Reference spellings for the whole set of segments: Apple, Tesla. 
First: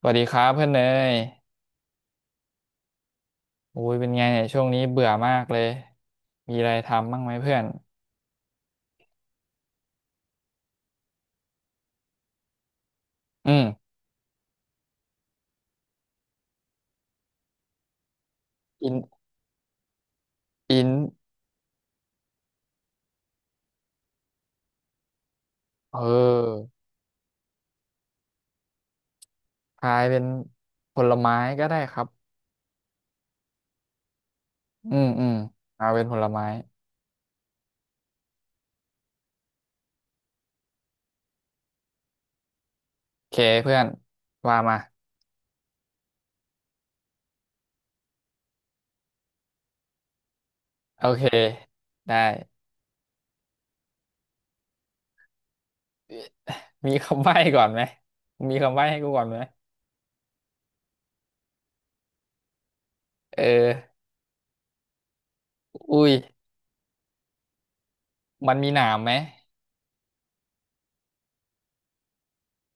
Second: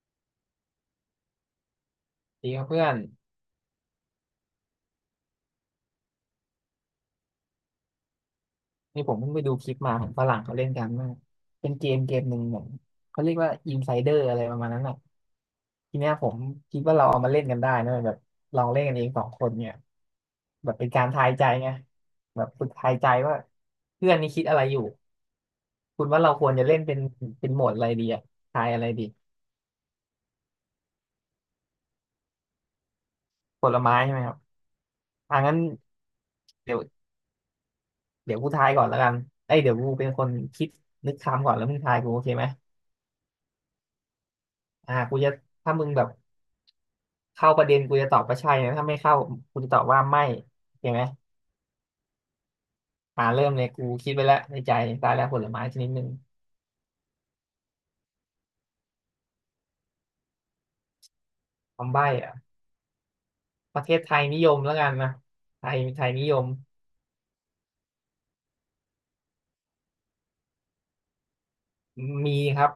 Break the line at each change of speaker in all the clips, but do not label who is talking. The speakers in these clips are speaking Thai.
สวัสดีครับเพื่อนเนย
ดีครับเพื่อน
โอ้ยเป็นไงเนี่ยช่วงนี้เบื่อมากเลย มีอะไรทำบ้างไหมเพื่อน
นี่ผมเพิ่งไปดูคลิปมาของฝรั่งเขาเล่นกันมากเป็นเกมหนึ่งเหมือนเขาเรียกว่า
อืม
อินไซเดอร์อะไรประมาณนั้นอ่ะทีเนี้ยผมคิดว่าเราเอามาเล่นกันได้นะแบบลองเล่น
อิ
กั
น
นเองสองคนเนี่ยแบบ
อิ
เป็
น
นการทายใจไงแบบฝึกทายใจว่าเพื่อนนี่คิดอะไรอยู่
เ
คุณว่าเราควรจะ
ออ
เล่นเป็นโหมดอะไรดีอ่ะทายอะไรดี
ทายเป็นผลไม้ก็ได้ครับ
ผลไม้ใช่ไหมครับ
อืมอืม
อ่ะงั้น
เอาเป็นผลไม้
เดี๋ยวเดี๋ยวกูทายก่อนแล้วกันเอ้ยเดี๋ยวกูเป็นคนคิดนึกคำก่อนแล้วมึงทายกูโอเคไหม
โอเคเพื่อนว่ามา
อ่ะกูจะถ้ามึงแบบ เข้าประเด็นกูจะตอบว่าใช่นะถ้าไม่เข้ากูจะตอบว่าไม่เห็นไหม
โอเคได้
อ่าเริ่มเลยกูคิดไปแล้วในใจตายแล้วผลไม้ชนิดหนึ่ง
มีคำใบ้ก่อนไหมมีคำใบ้ให้กูก่อนไหม
คำใบ้อะ
เออ
ประเทศไทยนิยมแล้วกันนะไทย
อุ้
ไทย
ย
นิยม
มันมีหนามไหม
มีครับ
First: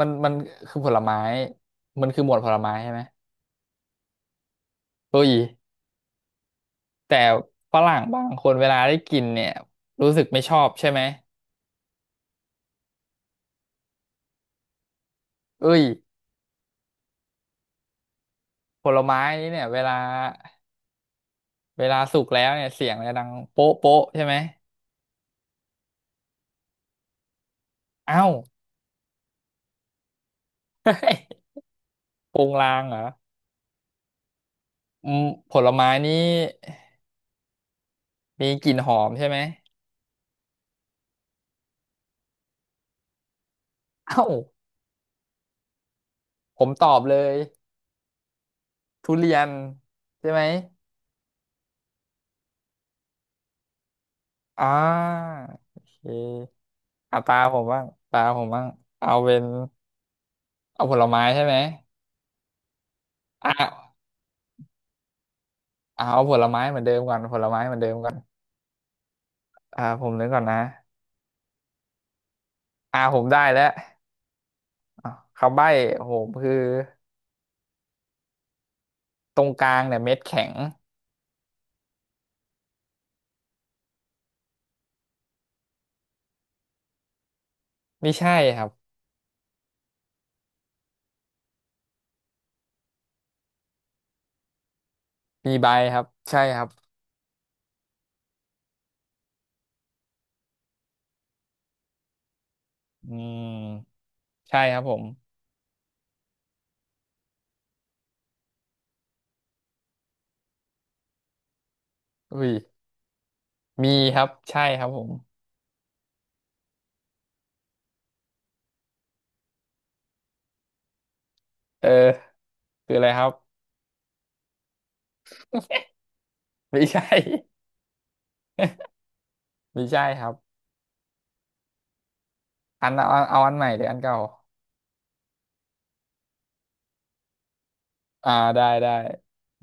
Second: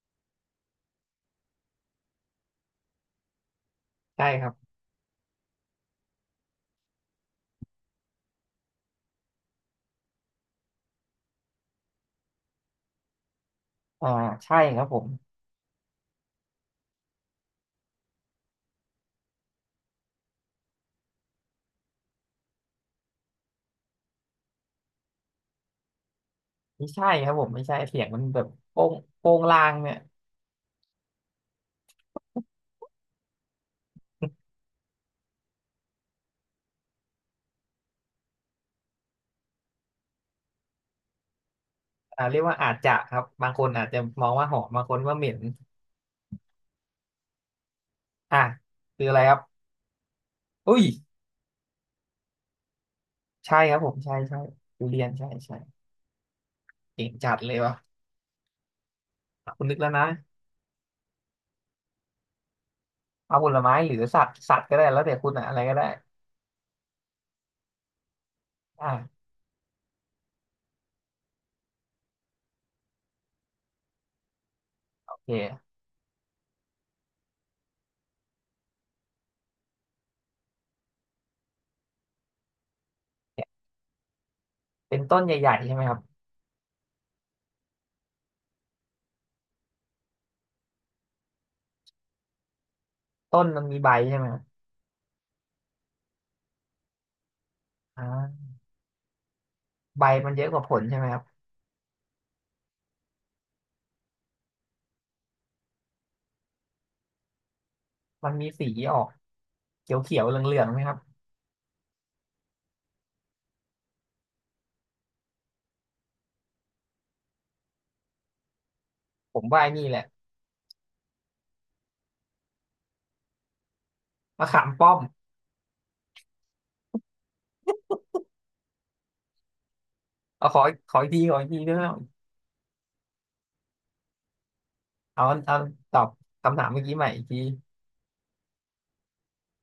มันคือผลไม้มันคือหมวดผลไม้ใช่ไหม
ใช่ครับ
เฮ้ย แต่ฝรั่งบางคนเวลาได้กินเนี่ยรู้สึกไม่ชอบใช่ไหม
อ่าใช่ครับผม
เอ้ยผลไม้นี้เนี่ยเวลาสุกแล้วเนี่ยเสียงมันจะดังโป๊ะโป๊ะใช่ไหม
ไม่ใช่ครับผมไม่ใช่เสียงมัน
เอ้า
แบบโป้งโป้งลางเนี่ย
โปงลางเหรออืมผลไม้นี้มีกลิ่นหอมใช่ไหม
อ่าเรียกว่าอาจจะครับบางคนอาจจะม
เอ้า
องว่าหอมบางคนว่าเหม็น
ผมตอบเลย
อ่ะคือ
ทุ
อะไร
เรี
ครั
ย
บ
นใช่ไหม
อุ้ยใช่ครับผมใช่ใช่
อ่
ทุเรียนใช่
าโอ
ใช่
เค
เก่ง
อ่ะ
จั
ตา
ดเล
ผ
ย
มบ้าง
วะ
ตาผมบ้างเอาเป็น
คุณนึกแล้วนะ
เอาผลไม้ใช่ไหม
เอาผลไม้ห
อ่ะ
รือสัตว์สัตว์ก็ได้แล้วแต่คุณอะอะไรก็ได้
เอาผลไม้เหมือนเดิมก่อนผลไม้เหมือนเดิมก่อน
อ่า
อ่าผมนึกก่อนนะอ่าผมได้แล้วอ่ะ
โอ
คำใบ้
เค
ผมคือตรงกลางเนี่ยเม็ดแข็ง
เป็นต้นใหญ่ๆใช่ไหมครับ
ไม่ใช่ครับ
ต้นมันมีใบใช่ไหมครับ
มีใบครับใช่ครับ
อ่าใบมันเยอะกว่าผลใช่ไหมครับ
อืมใช่ครับผม
มันมีสีออกเขียวๆเหลืองๆไหมครับ
อุ้ยมีครับใช่ครับผม
ผมว่าไอ้นี่แหละ
เออคืออะไรครับ
มะขามป้อม
ไม่ใช่ ไม่ใช่ครับ
เอาขอขออีกทีด้วยนะครับ
อันเอาอันใหม่หรืออันเก่า
เอาตอบคำถามเมื่อกี้ใหม่อีกที
อ่าได้ได้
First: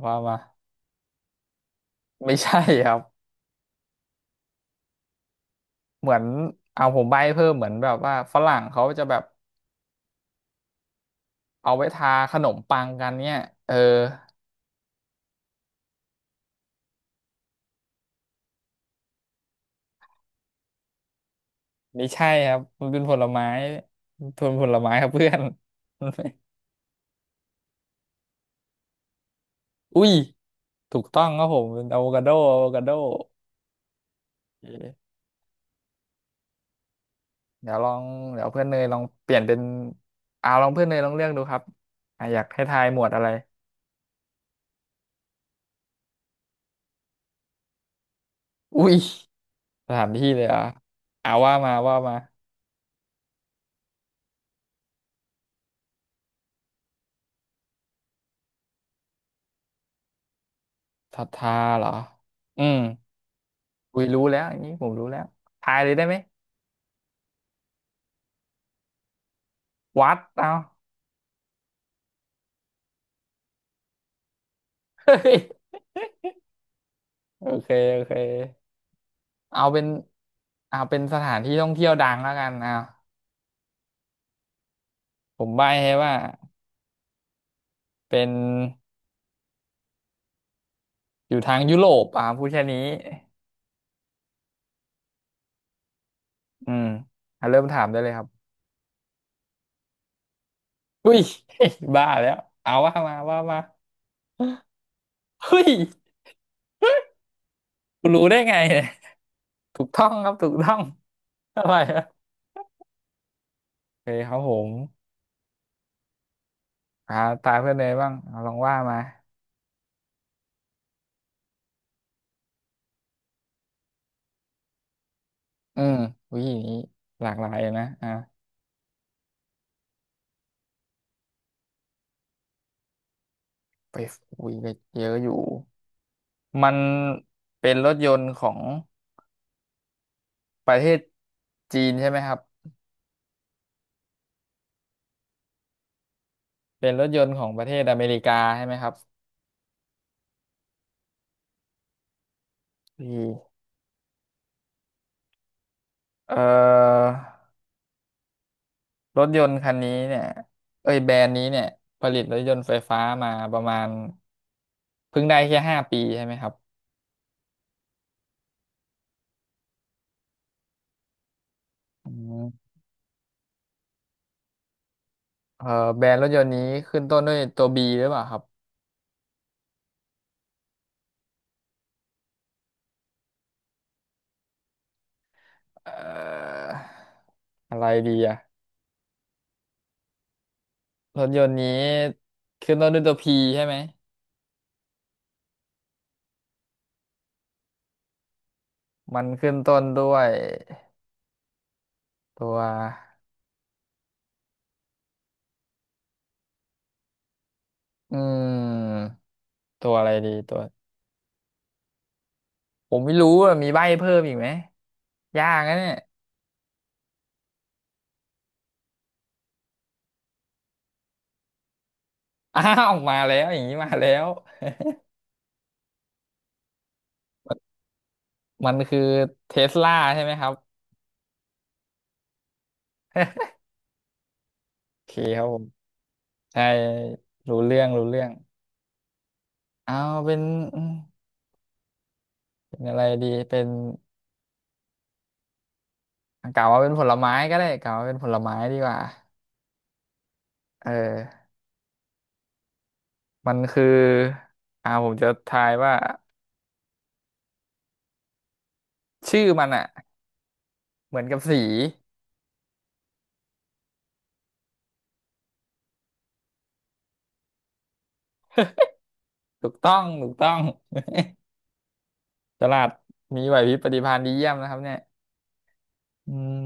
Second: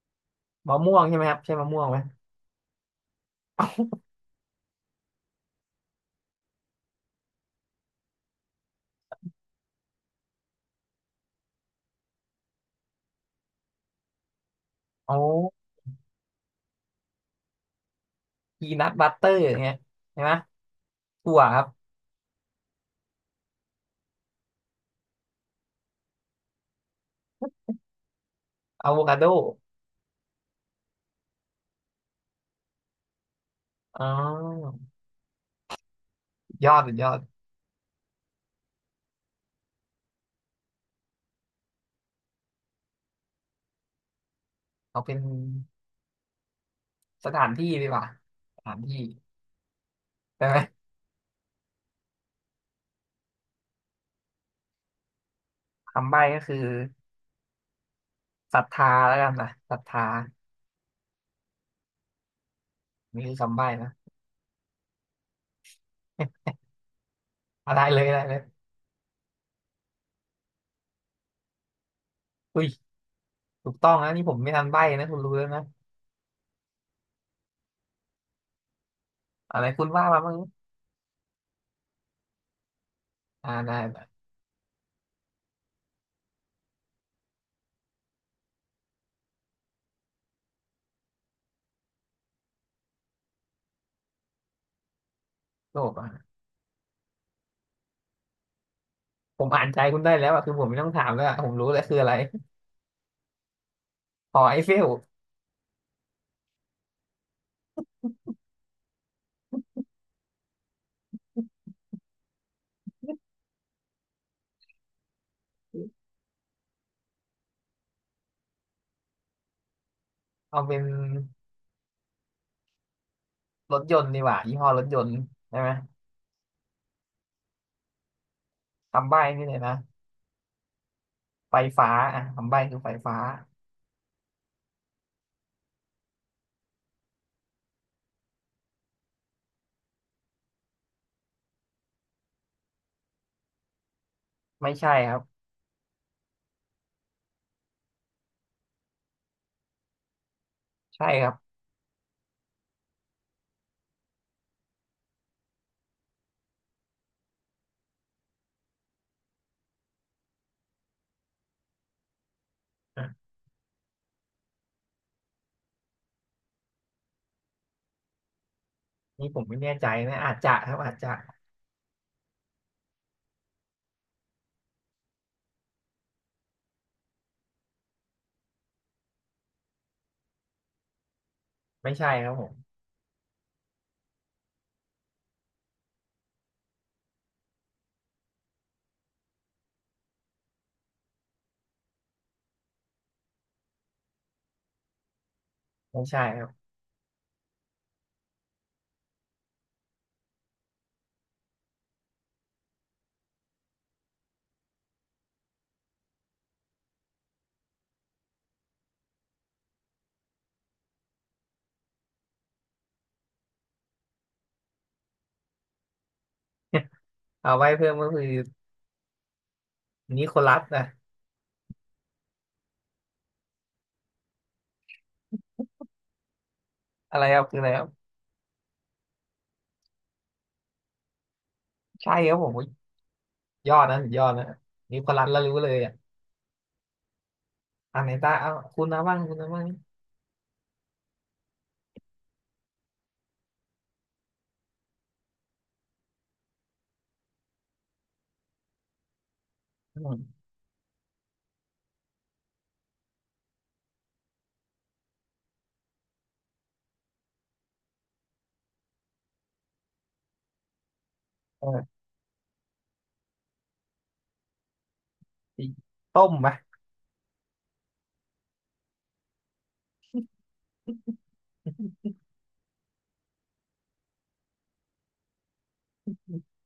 ว่ามา
มะม่วงใช่ไหมครับใช่มะม่วงไหม
ไม่ใช่ครับเหมือนเอาผมใบ้เพิ่มเหมือนแบบว่าฝรั่งเขาจะแบบเอาไว้ทาขนมปังกันเนี่ยเออ
โอ้พีนัทบัตเตอร์อย่างเงี้ยใช่ไหมถั่วครับ
ไม่ใช่ครับมันเป็นผลไม้ทนผลไม้ครับเพื่อน
อะโวคาโด
อุ้ยถูกต้องครับผมเป็นอะโวคาโดอะโวคาโด
อ๋
เอ๊
อ
ะ
ยอดสุดยอด
เดี๋ยวลองเดี๋ยวเพื่อนเนยลองเปลี่ยนเป็นอ่าลองเพื่อนเนยลองเลือกดูครับอ่ะอยากให้ทายหมวดอะไร
เอาเป็นสถานที่ดีกว่าสถาน
อุ้ย
ที่
สถานที่เล
ใช่
ยเห
ไห
ร
ม
อ่ะอ่าว่ามาว่ามา
คำใบ้ก็คือศรัทธาแล้วกันนะศรัทธา
ศรัทธาเหรออืม
นี่คือคำใบ้นะ
อุ้ยรู้แล้วอันนี้ผมรู้แล้วทายเลยได้ไหม
อะไรเลยอะไรเลย
วัดเอา
อุ้ยถูกต้องนะนี่ผมไม่ทันใบ้นะ
เฮ้
คุณรู้
ย
แล้วนะ
โอเคโอเค
อะ
เอา
ไร
เป็
คุ
น
ณว่ามาบ้าง
เอาเป็นสถานที่ท่องเที่ยวดังแล้วกันเอา
อ่าได้ได้
ผมใบ้ให้ว่าเป็นอยู่ทางยุโรปอ่ะพูดแค่นี้
โลภอ่ะ
อืมอ่ะเริ่มถามได้เลยครับ
ผมอ่านใจคุณได้แล้วอ่ะคือผมไม่ต้องถาม
อุ้ย
แล้วอะผมรู้แล้ว คือ
บ้า
อะไร
แล้วเอาว่ามาว่ามา
หอไอเฟล
เฮ้ยคุณรู้ได้ไงเนี่ยถูกต้องครับถูกต้องอะไรอะโอเคครับผมอ่าตาเพื่อนเลยบ้างเอาลองว่ามา
เอาเป็นรถยนต์ดีกว่ายี่ห้อรถยนต์ใช่ไหม
อืมวิธีนี้หลากหลายนะอ่า
คำใบ้นี่เลยนะไฟฟ้าอ่ะคำใบ้คือไฟฟ้า
ไปอุ้ยไปเยอะอยู่มันเป็นรถยนต์ของประเทศจีนใช่ไหมครับ
ไม่ใช่ครับ
เป็นรถยนต์ของประเทศอเมริกาใช่ไหมครับ
ใช่ครับ
พี่เอ่อรถยนต์คันนี้เนี่ยเอ้ยแบรนด์นี้เนี่ยผลิตรถยนต์ไฟฟ้า
อ่ะ
มาประมาณเพิ่งได้แค่5 ปีใช่ไหมครับ
นี่ผมไม่แน่ใจนะอาจจะครับอาจจะ
อืมเอ่อแบรนด์รถยนต์นี้ขึ้นต้นด้วยตัวบีหรือเปล่าครับ
ไม่ใช่ครับผม
เอ่ออะไรดีอะรถยนต์นี้ขึ้นต้นด้วยตัวพีใช่ไหม
ไม่ใช่ครับ
มันขึ้นต้นด้วยตัวอืมตัวอะไรดีตัวผมไม่รู้อะมีใบ้เพิ่มอีกไหมยากนะเนี่ย
เอาไว้เพิ่มก็คือนิโคลัสนะ
อ้าวมาแล้วอย่างนี้มาแล้ว
อะไรครับคืออะไรครับ
มันคือเทสลาใช่ไหมครับ
ใช่ครับผมยอดนะสุดยอดนะนิ
โอ
โค
เค
ลัสแล้
ค
ว
รับ
รู้
ผม
เลยอ่ะ
ใช่รู้เรื่อง
อัน
รู้
ไหน
เรื่อง
ตาเอาคุณนะบ้าง
เอาเป็นอืมเป็นอะไรดีเป็นกล่าวว่าเป็นผลไม้ก็ได้กล่าวว่าเป็นผลไม้ดีกว่า
อืม
เออมันคืออ่าผมจะทายว่าชื่อมันอ่ะเหมือนกับสี
เออต้มไหม
ถูกต้องถูกต้องตลาดมีไหวพริบปฏิภาณดีเยี่ยมนะครับเนี่ยอืม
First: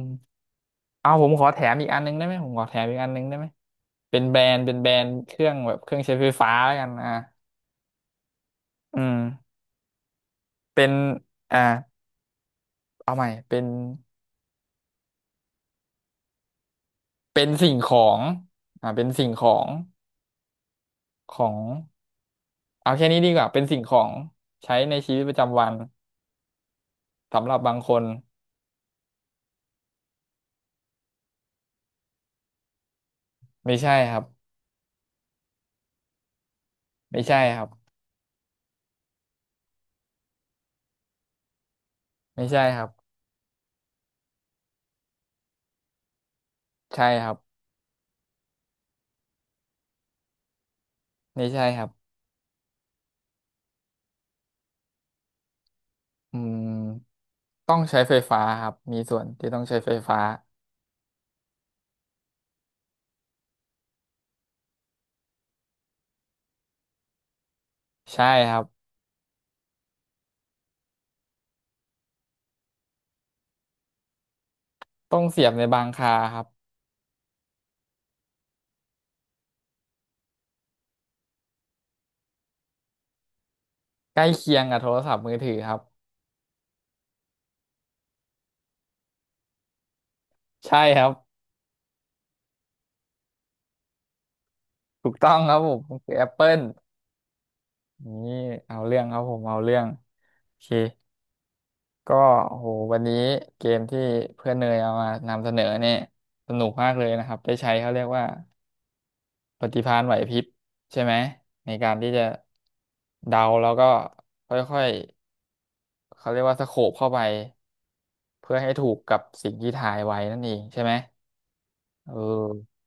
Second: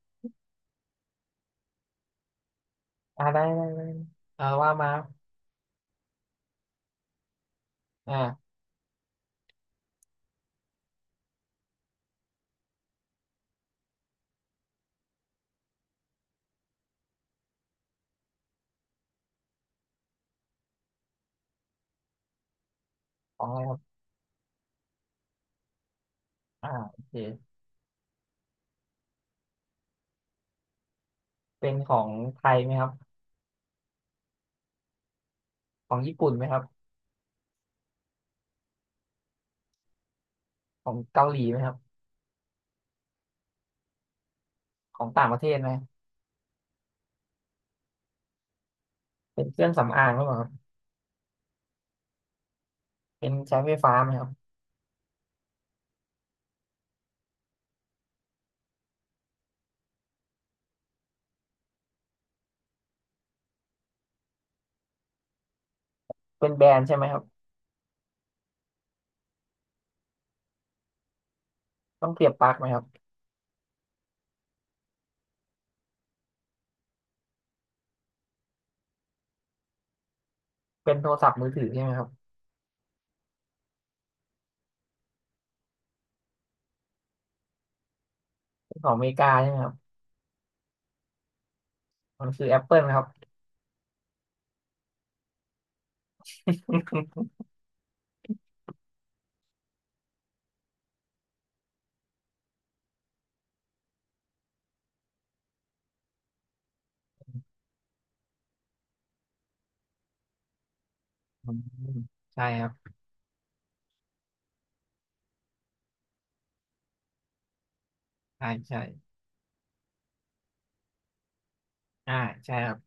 เอาผมขอแถมอีกอันนึงได้ไหมผมขอแถมอีกอันนึ
อ่า
งได้
ได้
ไหม
ได้ได้
เป็นแบร
เอา
นด์
ว่า
เป็นแบ
มา
รนด์เครื่องแบบเครื่องใช้ไฟฟ้าแล้วกันอ่ะ
อ่า
อืมเป็นอ่าเอาใหม่เป็นเป็นสิ่งของอ่าเป็นสิ่งของของเอาแค่นี้ดีก
ขอ
ว่า
งอะ
เป็
ไร
น
ครั
สิ่
บ
งของใช้ในชีวิตประจำวัน
อ่าโอเค
สำหรับบางคน
เป็นของไทยไหมครับ
ไม่ใช่ครับ
ของญี่ปุ่นไหมครับ
ไม่ใช่ครับ
ของเกาหลีไหมครับ
ไม่ใช่ครับ
ของต่างประเทศไหม
ใช่ครับ
เป็นเครื่องสำอางหรือเปล่าครับ
ไม่ใช่ครับ
เป็นใช้ไฟฟ้าไหมครับ
อืมต้องใช้ไฟฟ้าครับมีส่วนที่ต้องใช้ไฟฟ้า
เป็นแบรนด์ใช่ไหมครับ
ใช่ครับ
ต้องเสียบปลั๊กไหมครับ
ต้องเสียบในบางคาครับ
เป็นโทรศัพท์มือถือใช่ไหมครับ
ใกล้เคียงกับโทรศัพท์มือถือครับ
เป็นของอเมริกาใช่ไหมครับ
ใช่ครับ
มันคือแอปเปิลครับ
ถูกต้องครับผมมันคือแอปเปิลนี่เอาเรื่องครับผมเอาเรื่องโอเคก็โหวันนี้เกมที่เพื่อนเนยเอามานำเสนอเนี่ยสนุกมากเลยนะครับได้ใช้เขาเรียกว่าปฏิภาณไหวพริบใช่ไหม
อืม
ในการที่จะ
ใช่ครับ
เดาแล้วก็ค่อยๆเขาเรียกว่าสโคปเข้าไป
ใช่
เพื่อให้
ใช่
ถูกกับสิ่งที่ทายไว้นั่นเองใช่ไหมเอ
อ่าใช่ครับ
อ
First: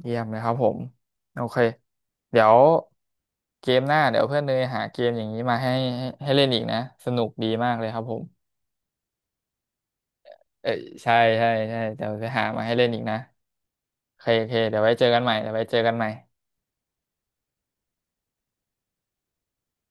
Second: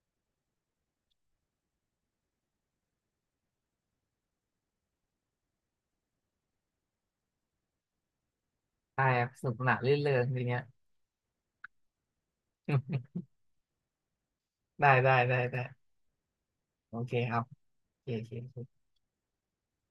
เยี่ยมเลยครับผม โอเคเดี๋ยวเกมหน้าเดี๋ยวเพื่อนเนยหาเกมอย่างนี้มาให้เล่นอีกนะสนุกดีมากเลยครับผม
ได้ครับสนุกสนานรื่นเริงทีเนี้ย
เอ้ยใช่เดี๋ยวจะหามาให้เล่นอีกนะโอเคโอเคเดี๋ย ว
ได้
ไว้เจอ
ได้
กันใหม่
ได้
เดี๋ยว
ได้
ไว้เจอกันใหม่
โอเคครับโอเคโอเค